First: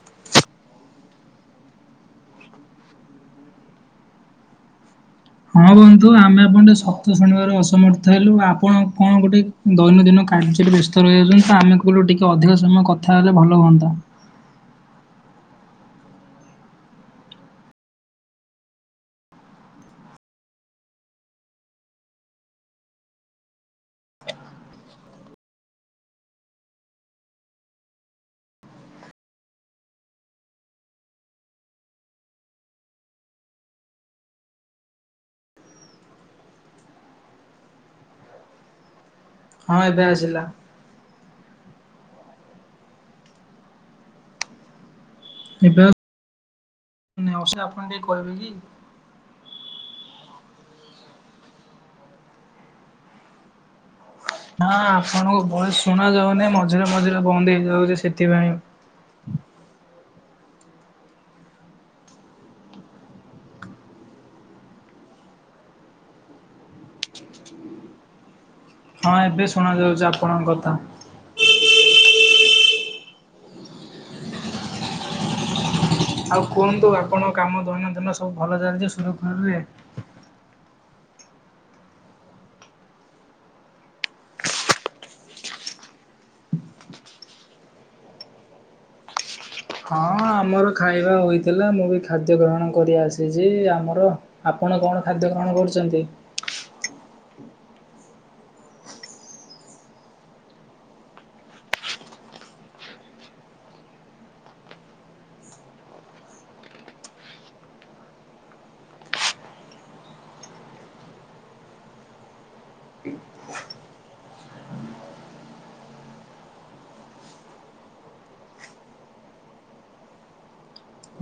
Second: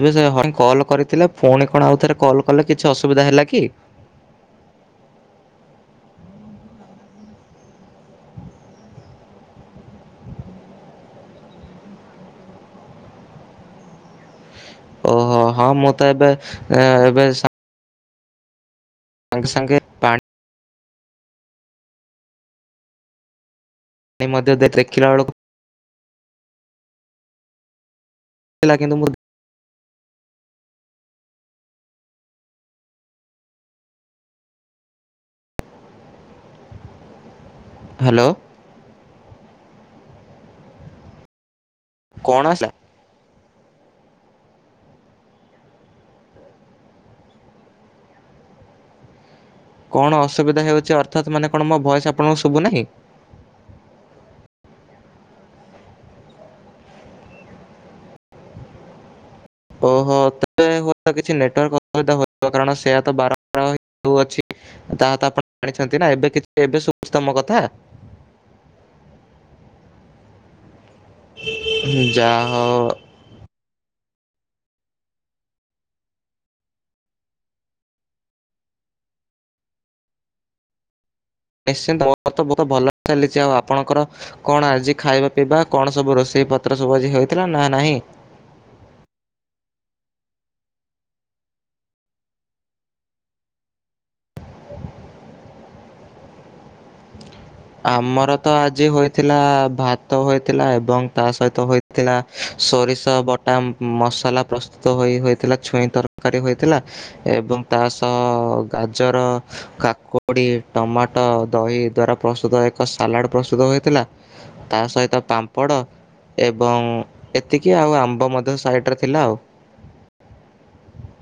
ଏବେ ସେ ହଁ କଲ୍ କରିଥିଲା ଫୁଣି କଣ ଆଉଥରେ କଲ୍ କଲେ କିଛି ଅସୁବିଧା ହେଲା କି? ହଁ ବନ୍ଧୁ ଆମେ ଆପଣଙ୍କ ସତ୍ୟ ଶୁଣିବାରେ ଅସମର୍ଥ ହେଲୁ ଆପଣ କଣ ଗୋଟେ। ଦୈନନ୍ଦିନ କାର୍ଯ୍ୟରେ ବ୍ୟସ୍ତ ରହିଯାଉଛନ୍ତି ତ ଆମେ କହିଲୁ ଟିକେ ଅଧିକ ସମୟ କଥା ହେଲେ ଭଲ ହୁଅନ୍ତା। ଓହୋ ହଁ ମୁଁ ତ ଏବେ ଏବେ। ସାଙ୍ଗ୍ ସାଙ୍ଗେ। ପାଣି ଆଇ ମଧ୍ୟ ଦେ ଦେଖିଲା ବେଳକୁ। [unintelligible] କିନ୍ତୁ ମୁଁ ହାଲୋ। ହଁ ଏବେ ଆସିଲା। କଣ ଆସିଲା। ଏବେ ନଆସିଲେ ଆପଣ ଟିକେ କହିବେ କି। [unintelligible] କଣ ଅସୁବିଧା ହେଉଛି ଅର୍ଥାତ ମାନେ କଣ ମୋ ଭଏସ ଆପଣଙ୍କୁ ଶୁଭୁ ନାହିଁ। ନାଁ ଆପଣଙ୍କ ଭଏସ ଶୁଣା ଯାଉନେଉ ମଝିରେ ମଝିରେ ବନ୍ଦ ହେଇଯାଉଛି ସେଥିପାଇଁ। ଓହୋ [unintelligible] ହୁଏତ କିଛି ନେଟୱାର୍କ ଅସୁବିଧା ହୋଉଥିବ କାରଣ ସେୟାତ ବାରମ୍ବାର। [unintelligible] ଆପଣ ଜାଣିଛନ୍ତି ନା ଏବେ କିଛି ଏବେ ସୁବୁଚି ତ ମୋକଥା। ହଁ, ଏବେ ଶୁଣା ଯାଉଛି ଆପଣଙ୍କ କଥା। ଯାହା ହଉ। ଆଉ କୁହନ୍ତୁ ଆପଣଙ୍କ କାମ ଦୈନନ୍ଦିନ ସବୁ ଭଲ ଚାଲିଛି ସୁରୁଖୁରୁରେ। ନିଶ୍ଚିନ୍ତ ମୋର ତ ବହୁତ ଭଲ ଚାଲିଛି ଆଉ ଆପଣଙ୍କର। କଣ ଆଜି ଖାଇବା ପିଇବା କଣ ସବୁ ରୋଷେଇ ପତ୍ର ସବୁ ଆଜି ହେଇଥିଲା ନା ନାହିଁ? ହଁ ଆମର ଖାଇବା ହୋଇଥିଲା। ମୁଁ ବି ଖାଦ୍ୟ ଗ୍ରହଣ କରି ଆସିଛି, ଆମର ଆପଣ କଣ ଖାଦ୍ୟ ଗ୍ରହଣ କରିଛନ୍ତି? ଆମର ତ ଆଜି ହୋଇଥିଲା ଭାତ ହୋଇଥିଲା ଏବଂ ତା ସହିତ ହୋଇ ଥିଲା ସୋରିଷ ବଟା ମସଲା ପ୍ରସ୍ତୁତ ହୋଇ ହୋଇଥିଲା ଛୁଇଁ ତରକାରୀ ହୋଇଥିଲା। ଏବଂ ତା ସହ ଗାଜର କାକୁଡି, ଟମାଟୋ, ଦହି ଦ୍ଵାରା ପ୍ରସ୍ତୁତ ଏକ ସାଲାଡ ପ୍ରସ୍ତୁତ ହୋଇଥିଲା। ତା ସହିତ ପାମ୍ପଡ଼। ଏବଂ ଏତିକି ଆଉ ଆମ୍ବ ମଧ୍ୟ ସାଇଡ଼ରେ ଥିଲା ଆଉ।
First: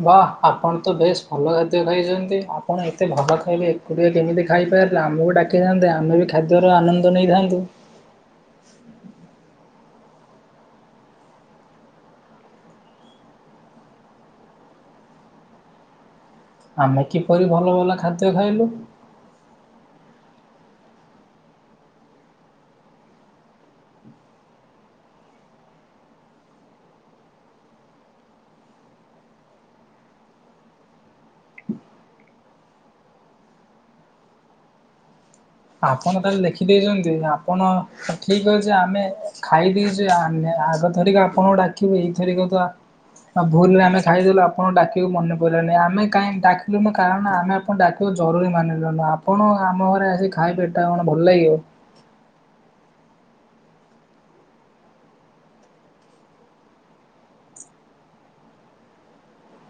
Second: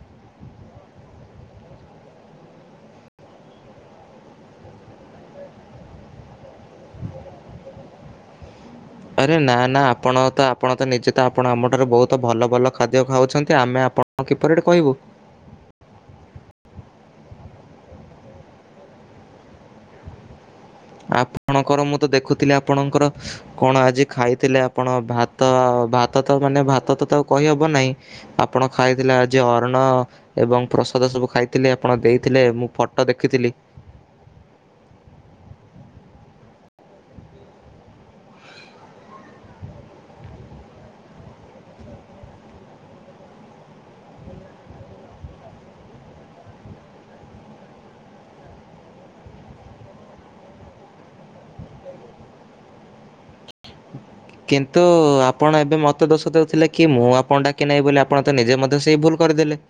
ବାଃ ଆପଣ ତ ବେଶ ଭଲ ଖାଦ୍ୟ ଖାଇଛନ୍ତି, ଆପଣ ଏତେ ଭଲ ଖାଇବେ ଏକୁଟିଆ କେମିତି ଖାଇପାରିଲେ? ଆମକୁ ଡାକିଥାନ୍ତେ ଆମେ ବି ଖାଦ୍ୟର ଆନନ୍ଦ ନେଇଥାନ୍ତୁ। ଆରେ ନା ନା ଆପଣ ତ ଆପଣ ତ ନିଜେ ତ ଆପଣ ଆମଠାରୁ ବହୁତ ଭଲ ଭଲ ଖାଦ୍ୟ ଖାଉଛନ୍ତି, ଆମେ ଆପଣ ହଁ କିପରି ଏଠି କହିବୁ? ଆମେ କିପରି ଭଲ ଭଲ ଖାଦ୍ୟ ଖାଇଲୁ? ଆପଣଙ୍କର ମୁଁ ତ ଦେଖୁଥିଲି ଆପଣଙ୍କର କଣ ଆଜି ଖାଇଥିଲେ ଆପଣ ଭାତ ଭାତ ତ ମାନେ ଭାତ ତ ଆଉ କହିହବ ନାହିଁ। ଆପଣ ଖାଇଥିଲେ ଆଜି ଅନ୍ନ। ଏବଂ ପ୍ରସାଦ ସବୁ ଖାଇଥିଲେ ଆପଣ ଦେଇଥିଲେ ମୁଁ ଫଟୋ ଦେଖିଥିଲି। ଆପଣ ତାହେଲେ ଲେଖିଦେଇଛନ୍ତି, ଆପଣ ଠିକ୍ ଅଛି ଆମେ ଖାଇଦେଇଛେ ଆମେ ଆଗ ଥରିକ ଆପଣଙ୍କୁ ଡାକିବି, ଏଇଥରିକ ତ ଆଉ ଭୁଲରେ ଆମେ ଖାଇଦେଲୁ ଆପଣ ଡାକିବାକୁ ମନେ ପଡ଼ିଲାନି, ଆମେ କାଇଁ ଡାକିନୁ କାରଣ ଆମେ ଡାକିବାକୁ ଜରୁରୀ ମାନିଲୁନୁ ଆପଣ ଆମ ଘରେ ଆସିିକ ଖାଇବେ ଏଟା କଣ ଭଲ ଲାଗିବ? କିନ୍ତୁ ଆପଣ ଏବେ ମୋତେ ଦୋଷ ଦେଉଥିଲେ କି ମୁଁ ଆପଣ ଡାକି ନାହିଁ ବୋଲି, ଆପଣ ତ ନିଜେ ମଧ୍ୟ ସେଇ ଭୁଲ କରିଦେଲେ।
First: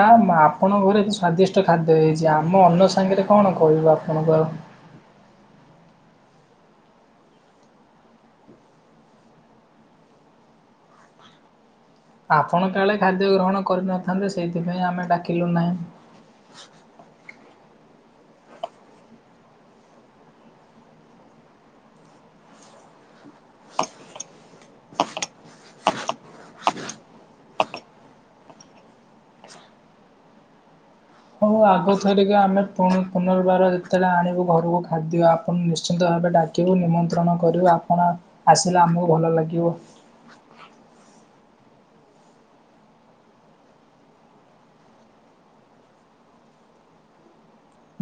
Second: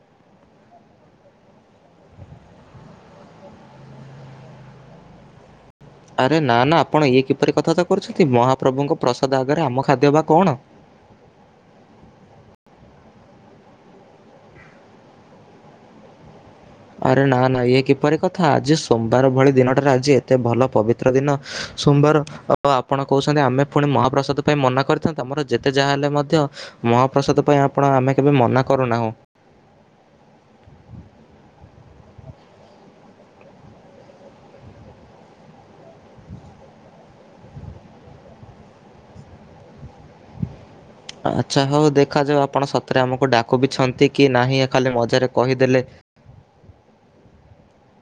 ଆ ମା ଆପଣଙ୍କ ଘରେ ଏ ସ୍ଵାଦିଷ୍ଟ ଖାଦ୍ୟ ହେଇଛି, ଆମ ଅନ୍ନ ସାଙ୍ଗରେ କଣ କହିବୁ ଆପଣଙ୍କୁ ଆଉ। ଆରେ ନା ନା ଆପଣ ଇଏ କିପରି କଥାବାର୍ତ୍ତା କରୁଛନ୍ତି, ମହାପ୍ରଭୁଙ୍କ ପ୍ରସାଦ ଆଗରେ ଆମ ଖାଦ୍ୟ ବା କଣ? ଆପଣ କାଳେ ଖାଦ୍ୟ ଗ୍ରହଣ କରିନଥାନ୍ତେ, ସେଇଥିପାଇଁ ଆମେ ଡାକିଲୁ ନାହିଁ। ଆରେ ନା ନା ଇଏ କିପରି କଥା? ଆଜି ସୋମବାର ଭଳି ଦିନଟାରେ ଆଜି ଏତେ ଭଲ ପବିତ୍ର ତ୍ର ଦିନ, ସୋମବାର, ଆପଣ କହୁଛନ୍ତି ଆମେ ପୁଣି ମହାପ୍ରସାଦ ପାଇଁ ମନା କରିଥାନ୍ତୁ। ଆମର ଯେତ ତେ ଯାହାହେଲେ ମଧ୍ୟ ମହାପ୍ରସାଦ ପାଇଁ ଆପଣ ଆମେ କେବେ ମନା କରୁନାହୁଁ। ହଉ ଆଗଥରିକି ଆମେ ପୁଣି ପୁନର୍ବାର ଯେତେବେଳେ ଆଣିବୁ ଘରକୁ ଖାଦ୍ୟ, ଆପଣ ନିଶ୍ଚିନ୍ତ ଭାବେ ଡାକ ବୁ ନିମନ୍ତ୍ରଣ କରିବୁ ଆପଣ ଆସିଲେ ଆମକୁ ଭଲ ଲାଗିବ। ଆଚ୍ଛା ହଉ ଦେଖାଯାଉ ଆପଣ ସତରେ ଆମକୁ ଡାକୁ ବିି ଛନ୍ତି କି ନାହିଁ ଖାଲି ମଜାରେ କହିଦେଲେ।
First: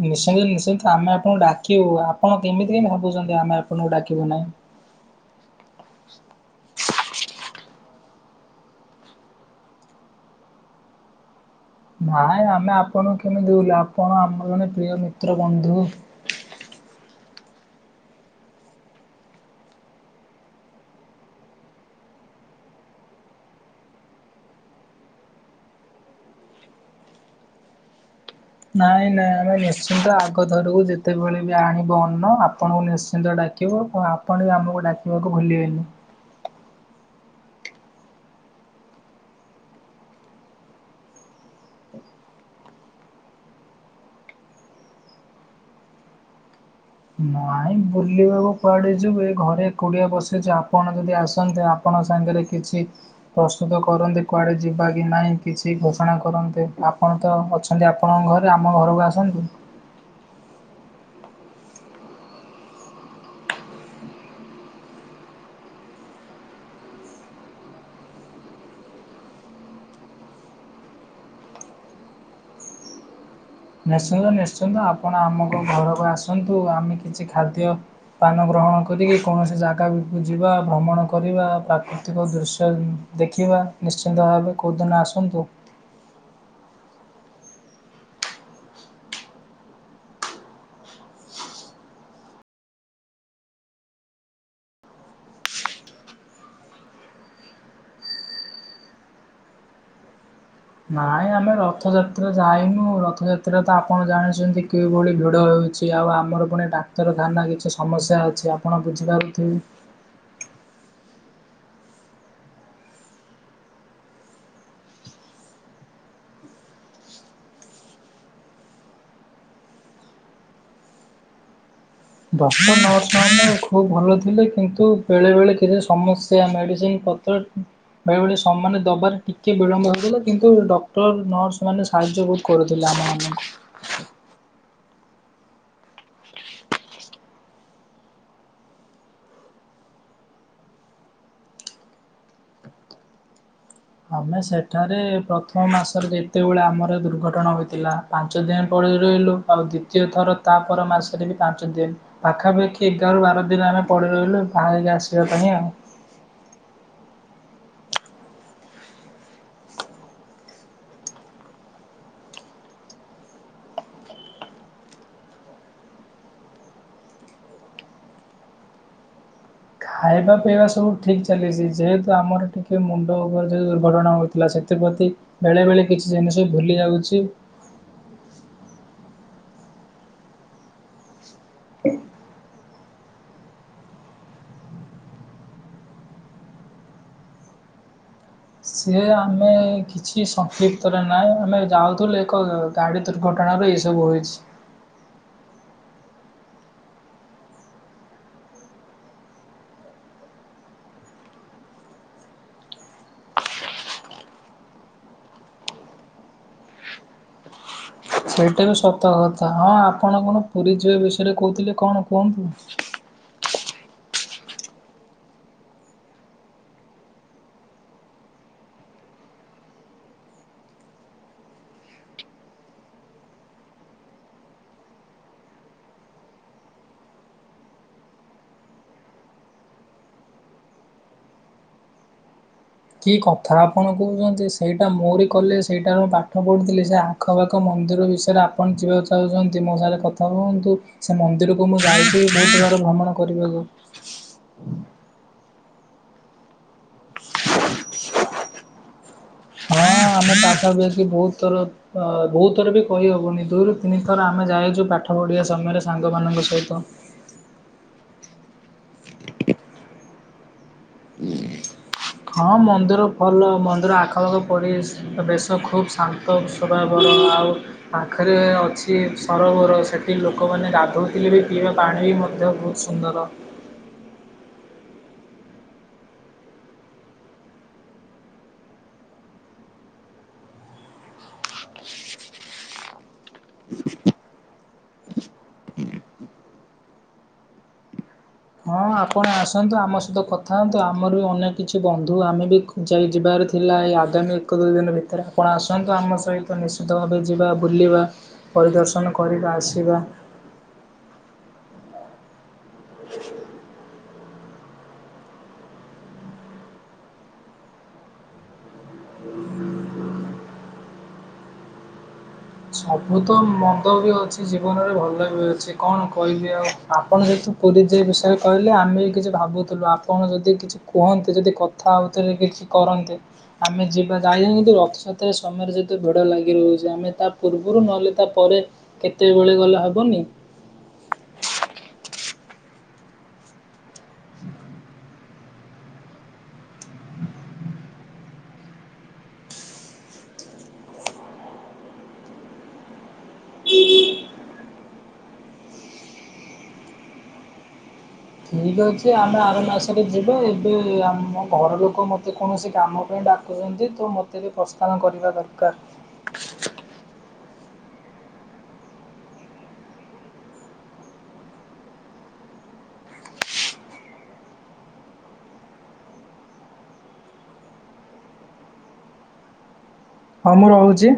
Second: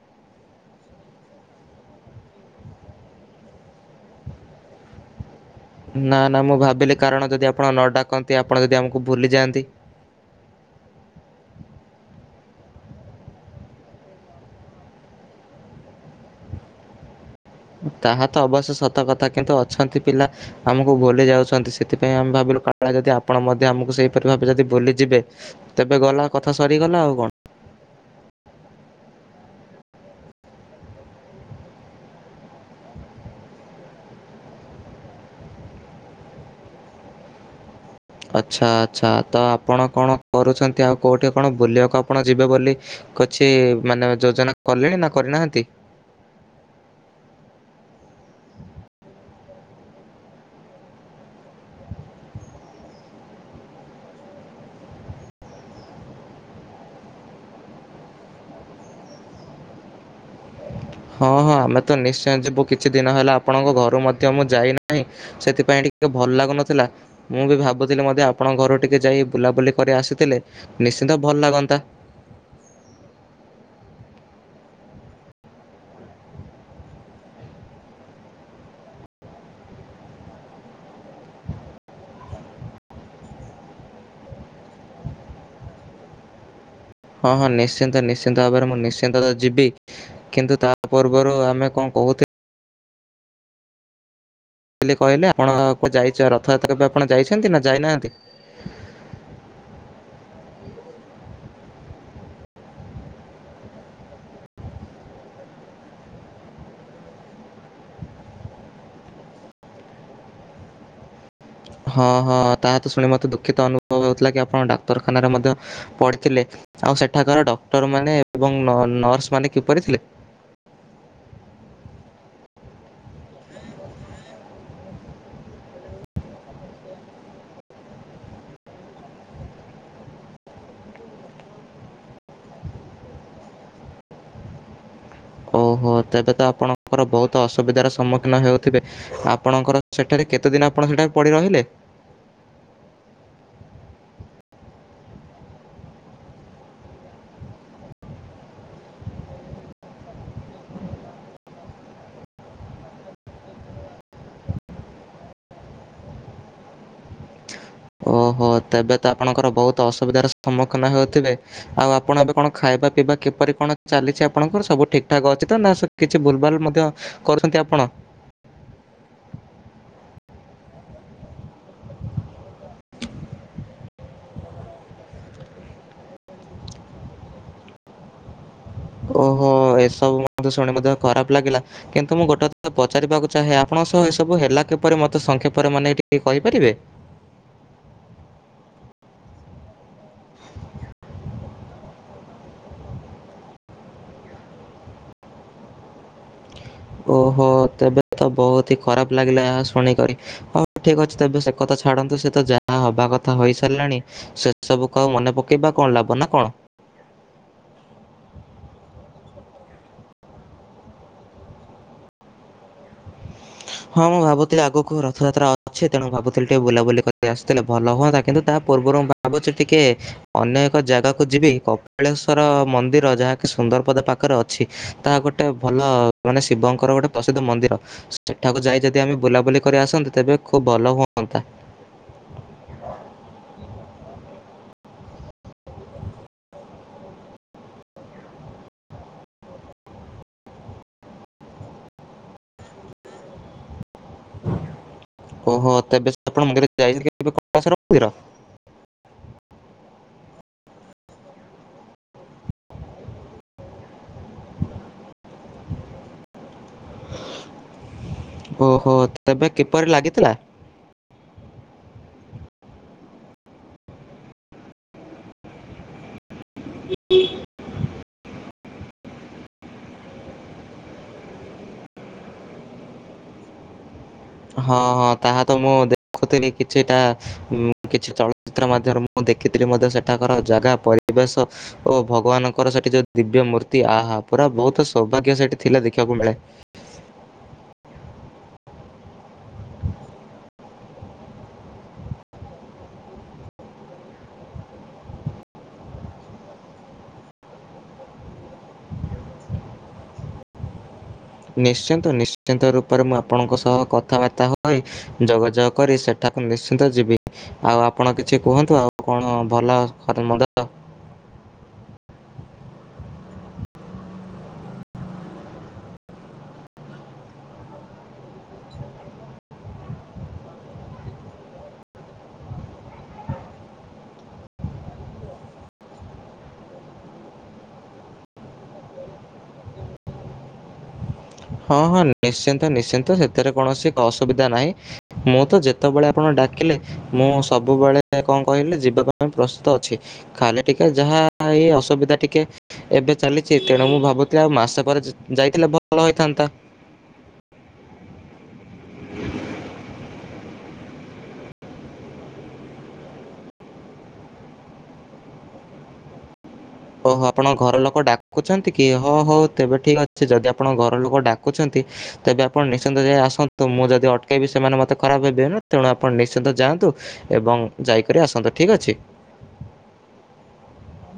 ନିଶ୍ଚନ୍ତ ନିଶ୍ଚିନ୍ତ ଆମେ ଆପଣଙ୍କୁ ଡାକିବୁ ଆପଣ କେମିତି କେ ଭାବୁଛନ୍ତି ଆମେ ଆପଣଙ୍କୁ ଡାକିବୁ ନାହିଁ? ନା ନା ମୁଁ ଭାବିଲି କାରଣ ଯଦି ଆପଣ ନ ଡାକନ୍ତି ଆପଣ ଯଦି ଆମକୁ ଭୁଲିଯାଆନ୍ତି। ନାଇଁ ଆମେ ଆପଣଙ୍କୁ କେମିତି ଭୁଲିବୁ ଆପଣ ଆମର ଜଣେ ପ୍ରିୟ ମିତ୍ର ବନ୍ଧୁ। ତାହା ତ ଅବଶ୍ୟ ସତ କଥା କିନ୍ତୁ ଅଛନ୍ତି ପିଲା ଆମକୁ ଭୁଲି ଯାଉଛନ୍ତି। ସେଥିପାଇଁ ଆମେ ଭାବିଲୁ କାଳେ ଯଦି ଆପଣ ମଧ୍ୟ ଆମକୁ ସେଇପରି ଭାବେ ଯଦି ଭୁଲି ଯିବେ। ତେବେ ଗଲା କଥା ସରିଗଲା ଆଉ କଣ। ନାଇଁ ନାଇଁ ଆମେ ନିଶ୍ଚିନ୍ତ ଆଗ ଧରକୁୁ ଯେତେବେଳେ ବି ଆଣିବୁ ଅନ୍ନ ଆପଣଙ୍କୁ ନିଶ୍ଚିନ୍ତ ଡାକ [unintelligible] କଣ ଆପଣ ବି ଆମକୁ ଡାକିବାକୁ ଭୁଲିବେନି? ଆଚ୍ଛା ଆଚ୍ଛା ତ ଆପଣ କଣ କରୁଛନ୍ତି ଆଉ କେଉଁଠି କଣ ବୁଲିବାକୁ ଆପଣ ଯିବେ ବୋଲି କିଛି ମାନେ ଯୋଜନା କଲେଣି ନା କରିନାହାନ୍ତି? ନାଇଁ ବୁଲିବାକୁ କୁଆଡେ ଯିବେ ଏ ଘରେ ଏକୁଡ଼ିଆ ବସିଛୁ ଆପଣ ଯଦି ଆସନ୍ତେ ଆ ଆପଣଙ୍କ ସାଙ୍ଗରେ କିଛି ପ୍ରସ୍ତୁତ କରନ୍ତି କୁଆଡ଼େ ଯିବା କି ନାହିଁ କିଛି ଘୋଷଣା କରନ୍ତି ଆପଣ ତ ଅ ଅଛ ଖାଲି ଆପଣଙ୍କ ଘରେ ଆମ ଘରକୁ ଆସନ୍ତୁ। ହଁ ହଁ ଆମେ ତ ନିଶ୍ଚୟ ଯିବୁ କିଛି ଦିନ ହେଲା ଆପଣଙ୍କ ଘରୁ ମଧ୍ୟ ମୁଁ ଯାଇନାହିଁ। ସେଥିପାଇଁ ଟିକେ ଭଲ ଲାଗୁନଥିଲା। ମୁଁ ବି ଭାବୁଥିଲି ମଧ୍ୟ୍ୟ ଆପଣଙ୍କ ଘରୁ ଟିକେ ଯାଇ ବୁଲାବୁଲି କରି ଆସିଥିଲେ ନିଶ୍ଚିନ୍ତ ଭଲ ଲାଗନ୍ତା। ନିଶ୍ଚିନ୍ତ ନିଶ୍ଚିନ୍ତ ଆପଣ ଆମକୁ ଘରକୁ ଆସନ୍ତୁ ଆମେ କିଛି ଖାଦ୍ୟ ପାନ ଗ୍ରହଣ କରିକି କୌଣସି ଜାଗାକୁ ଯିବା ଭ୍ରମଣ କରିବା ପ୍ରାକୃତିକ ଦୃଶ୍ୟ ଦେଖିବା ନିଶ୍ଚିନ୍ତ ଭାବେ କୋଉଁଦିନ ଆସନ୍ତୁ? ହଁ ହଁ ନିଶ୍ଚିନ୍ତ ନିଶ୍ଚିନ୍ତ ଭାବରେ ମୁଁ ନିଶ୍ଚିନ୍ତ ଯିବି। କିନ୍ତୁ ତା ପର୍ବରୁ ଆମେ କଣ କହୁଥିଲେ ବ କହିଲେ ଆପଣ କ ଯାଇ ରଥଯାତ୍ରା କେବେ ଆପଣ ଯାଇଛନ୍ତି ନା ଯାଇନାହାନ୍ତି? ନାଇଁ ଆମେ ରଥଯାତ୍ରା ଯାଇନୁ ରଥଯାତ୍ରା ତ ଆପଣ ଜାଣିଛନ୍ତି କିଭଳି ଭିଡ ହେଉ ଅଛି ଆଉ ଆମର ପୁଣି ଡାକ୍ତରଖାନା କିଛି ସମସ୍ୟା ଅଛି ଆପଣ ବୁଝିପାରୁଥିବେ। ହଁ ହଁ ତାହା ତ ଶୁଣି ମତେ ଦୁଃଖିତ ଅନୁଭବ ହେଉଥିଲା କି ଆପଣ ଡାକ୍ତରଖାନାରେ ମଧ୍ୟ ପଢିଥିଲେ ଆଉ ସେଠାକାର ଡକ୍ଟର ମାନେ ଏବଂ ନର୍ସ ମାନ କିପରିଥିଲେ? ଡକ୍ଟର ନର୍ସ ମାନେ ଖୁବ୍ ଭଲ ଥିଲେ କିନ୍ତୁ ବେଳେବେଳେ କିଛି ସମସ୍ୟା ମେଡ଼ିସିନ ବେଳେବେଳେ ସମାନେ ଦବାରେ ଟିକେ ବିଳମ୍ବ ହେଉଥିଲା କିନ୍ତୁ ଡକ୍ଟର ନର୍ସ ମାନେ ସାହାଯ୍ୟ ବହୁତ କରୁଥିଲେ ଆମ ମାନଙ୍କୁ। ଓହୋ ତେବେ ତ ଆପଣଙ୍କର ବହୁତ ଅସୁବିଧାର ସମ୍ମୁଖୀନ ହେଉଥିବେ? ଆପଣଙ୍କର ସେଠାରେ କେତେ ଦିନ ଆପଣ ସେଠା ପଡି ରହିଲେ? ଆମେ ସେଠାରେ ପ୍ରଥମ ମାସରେ ଯେତେବେଳେ ଆମର ଦୁର୍ଘଟଣା ହୋଇଥିଲା। ପାଞ୍ଚ ଦିନ ପଡି ରହିଲୁ ଆଉ ଦ୍ଵିତୀୟ ଥର ତା ପର ମାସରେ ବି ପାଞ୍ଚ ଦିନ ପାଖାପାଖି ଏଗାରରୁ ବାର ଦିନ ଆମେ ପଡି ରହିଲୁ ବାହାରିକି ଆସିବା ପାଇଁ ଆଉ। ଓ ହୋ ତେବେ ତ ଆପଣଙ୍କର ବହୁତ ଅସୁବିଧାର ସମ୍ମୁଖୀନ ହେଉଥିବେ। ଆଉ ଆପଣ ଏବେ କଣ ଖାଇବା ପିଇବା କିପରି କଣ ଚାଲିଛି ଆପଣଙ୍କର ସବୁ ଠିକ ଠାକ ଅଛି ତ ନା ସ କିଛି ଭୁଲ ଭାଲ ମଧ୍ୟ କରୁଛନ୍ତି ଆପଣ? ଖାଇବା ପିଇବା ସବୁ ଠିକ୍ ଚାଲିଛି ଯେହେତୁ ଆମର ଟିକିଏ ମୁଣ୍ଡ ଉପଗର ଯେଉଁ ଦୁର୍ଘଟଣା ହୋଇଥିଲା ସେଥିପ୍ରତି ବେଳେ ବେଳେ କିଛି ଜିନିଷ ଭୁଲି ଯାଉଛି। ଓହୋ ଏସବୁ ମଧ୍ୟ୍ୟ ଶୁଣିକି ଖରାପ ଲାଗିଲା କିନ୍ତୁ ମୁଁ ଗୋଟେ ପଚାରିବାକୁ ଚାହେଁ ଆପଣଙ୍କ ସହ ଏସବୁ ହେଲା କିପରି ମୋତେ ସଂଖେ ପରେ ମାନେ ଟିକେ କହିପାରିବେ? ସି ଆମେ କିଛି ସଂକ୍ଷିପ୍ତରେ ନାହିଁ ଆମେ ଯାଉଥିଲୁ ଏକ ଗାଡି ଦୁର୍ଘଟଣ ର ଏ ସବୁ ହୋଇଛି। ଓହୋ ତେବେ ତ ବହୁତ ହି ଖରାପ ଲାଗିଲା ଏହା ଶୁଣିକରି। ହଉ ଠିକ ଅଛି ତେବେ ସେ କଥା ଛାଡନ୍ତୁ ସେ ତ ଯାହା ହବା କଥା ହେଇସାରିଲାଣି। ସେ ସବୁକୁ ଆଉ ମନେ ପକେଇବା କଣ ଲାଭ ନା କଣ। ସେଇଟା ବି ସତ କଥା ହଁ ଆପଣ କଣ ପୁରୀ ଯିବେ ବିଷୟରେ କହୁଥିଲେ କଣ କୁହନ୍ତୁ? ହଁ ମୁଁ ଭାବୁଥିଲି ଆଗକୁ ରଥଯାତ୍ରା ଅଛି ତେଣୁ ଭାବୁଥିଲି ଟିକେ ବୁଲାବୁଲି କରି ଆସୁଥିଲେ ଭଲ ହୁଅନ୍ତା କିନ୍ତୁ ତା ପୂର୍ବରୁ ଭାବୁଛି ଟିକେ ଅନ୍ୟ ଏକ ଜାଗାକୁ ଯିବି କପିଳେଶ୍ଵର ମନ୍ଦିର ଯାହାକି ସୁନ୍ଦରପଦା ପାଖ ପାଖରେ ଅଛି ତାହା ଗୋଟେ ଭଲ ମାନେ ଶିବଙ୍କର ଗୋଟେ ପ୍ରସିଦ୍ଧ ମନ୍ଦିର। ସେଠାକୁ ଯାଇ ଯଦି ଆମେ ବୁଲାବୁଲି କରି ଆସନ୍ତେ ତେବେ ଖୁବ୍ ଭଲ ହୁଅନ୍ତା। କି କଥା ଆପଣ କହୁଛନ୍ତି ସେଇଟା ମୋରି କଲେଜ ସେଇଟାରେ ମୁଁ ପାଠ ପଢୁଥିଲି ସେ ଆଁ ଖପାଖ ମନ୍ଦିର ବିଷୟରେ ଆପଣ ଯିବାକୁ ଚାହୁଁଛନ୍ତି ମୋ ସାଙ୍ଗେରେ କଥା ହୁଅନ୍ତୁ। ସେ ମନ୍ଦିରକୁ ମୁଁ ଯାଇଛି ଭୋଉତୁ ବାର ଭ୍ରମଣ କରିବାକୁ। ଓହୋ ତେବେ [inaudible] ଆପଣ ମନ୍ଦିର ଯାଇଛନ୍ତି କେବେ [inaudible] ଶ୍ୱର ମନ୍ଦିର। ହଁ ଆମେ ପାଖା ପାଖି ଭୋଉତ ଥର ଅ ଭୋଉତ ଥର ବି କହିହବନି ଦୁଇରୁ ତିନି ଥର ଆମେ ଯାଇଛୁ ପାଠ ପଢିବା ସମୟରେ ସାଙ୍ଗମାନଙ୍କ ସହିତ। ଓହୋ ତବେ କିପରି ଲାଗିଥିଲା। ହଁ ମନ୍ଦିର ଭଲ ମନ୍ଦିର ଆଖପାଖ ପରିବେଶ୍ ଆ ବେଶ ଖୁବ୍ ଶାନ୍ତ ସ୍ୱଭାବର ଆଉ ପାଖେରେ ଅଛି ସରୋବର ସେଠି ଲୋକମାନେ ଗାଧୋଉଥିଲେ ବି ପିଇବା ପାଣି ବି ମଧ୍ୟ [unintelligible] ସୁନ୍ଦର। ହଁ ହଁ ତାହା ତ ମୁଁ ଦେଖୁଥିଲି କିଛିଟା ହୁଁ କିଛି ଚଳଚିତ୍ର ମାଧ୍ୟମରେ ମୁଁ ମୁଁ ଦେଖିଥିଲି ମଧ୍ୟ ସେଠାକାର ଜାଗା ପରିବେଶ ଓ ଭଗବାନଙ୍କର ସେଠି ଯୋଉ ଦିବ୍ୟ ମୂର୍ତ୍ତି ଆହା ପୁରା ଭୋଉତୁ ସୌଭାଗ୍ୟ ସେଠି ଥିଲେ ଦେଖିଆକୁ ମିଳେ। ହଁ ଆପଣ ଆସନ୍ତୁ ଆମ ସହିତ କଥା ହଅନ୍ତୁ ଆମର ବି ଅନେକ କିଛି ବନ୍ଧୁ ଆମେ ବି ଯାଇ ଯିବାରେ ଥିଲା ଏଇ ଆଗାମୀ ଏକ ଦୁଇ ଦିନି ଭିତେରେ ଆପଣ ଆସନ୍ତୁ ଆମ ସହିତ ନିଶ୍ ତ ଭାବେ ଯିବା ବୁଲିବା ପରିଦର୍ଶନ କରିବା ଆସିବା। ନିଶ୍ଚିନ୍ତ ନିଶ୍ଚିନ୍ତ ରୂପେରେ ମୁଁ ଆପଣଙ୍କ ସହ କଥାବାର୍ତ୍ତା ହ [unintelligible] ଯୋଗାଯୋଗ କରି ସେଠାକୁ ନିଶ୍ଚିନ୍ତ ଯିବି। ଆଉ ଆପଣ କିଛି କୁହନ୍ତୁ ଆଉ କଣ ଭଲ ଖରେନ୍ ମନ୍ଦ। ସବୁ ତ ମନ୍ଦ ବି ଅଛି ଜୀବନରେ ଭଲ ବି ଅଛି କଣ କହିବି ଆଉ ଆପଣ ଯେହେତୁ ପୁରୀ ଯେ ବିଷୟରେ କହିଲେ ଆମେ ବି କିଛି ଭାବୁଥୁଲୁ ଆପଣ ଯଦି କିଛି କୁହନ୍ତି ଯଦି କ ଥା ଉତିରେ କିଛି କରନ୍ତେ ଆମେ ଯିବା ଯାଇନାହାନ୍ତି ରଥଯାତ୍ରା ସମୟରେ ଯେତେ ଭିଡ ଲାଗି ରହୁଛି ଆମେ ତା ପୂର୍ବୁରୁ ନହେଲେ ତାପରେ କେତେବେଳେ ଗଲେ ହବନି। ହଁ ହଁ ନିଶ୍ଚିନ୍ତ ନିଶ୍ଚିନ୍ତ ସେଥିରେ କୌଣସି ଅସୁବିଧା ନାହିଁ। ମୁଁ ତ ଯେତବେଳେ ଆପଣ ଡାକିଲେ ମୁଁ ସବୁବେଳେ କଁ କହିଲେ ଯିବା ପାଇଁ ପ୍ରସ୍ତୁତ ଅଛି। ଖାଲି ଟିକେ ଯାହା ଏହି ଅସୁବିଧା ଟିକେ ଏବେ ଚାଲିଛି ତେଣୁ ମୁଁ ଭାବୁଥିଲି ଆଉ ମାସେ ପରେ ଯ୍ ଯାଇଥିଲେ ଭଲ ହେଇଥାନ୍ ତା ଠିକ୍ ଅଛି ଆମେ ଆର ମାସରେ ଯିବା ଏବେ ଆମ ଘର ଲୋକ ମତେ କୌଣସି କାମ ପାଇଁ ଡା କୁଛନ୍ତି ତ ମତେ ବି ପ୍ରସ୍ଥାନ କରିବା ଦରକାର। ଓହୋ ଆପଣଙ୍କ ଘର ଲୋକ ଡାକୁଛନ୍ତି କି ହଉ ହଉ ତେବେ ଠିକ୍ ଅଛି ଯଦି ଆପଣଙ୍କ ଘର ଲୋକ ଡାକୁଛନ୍ତି ତେବେ ଆପଣ ନିଶ୍ଚିନ୍ତ ଯାଇ ଆସନ୍ତୁ ମୁଁ ଯଦି ଅଟକେଇବି ସେମାନେ ମତେ ଖରାପ ଭାବିବେ ନା ତେଣୁ ଆପଣ ନିଶ୍ଚିନ୍ତ ଯାଆନ୍ତୁ। ଏବଂ ଯାଇକରି ଆସନ୍ତୁ ଠିକ୍ ଅଛି। ହଉ ମୁଁ ରହୁଚି।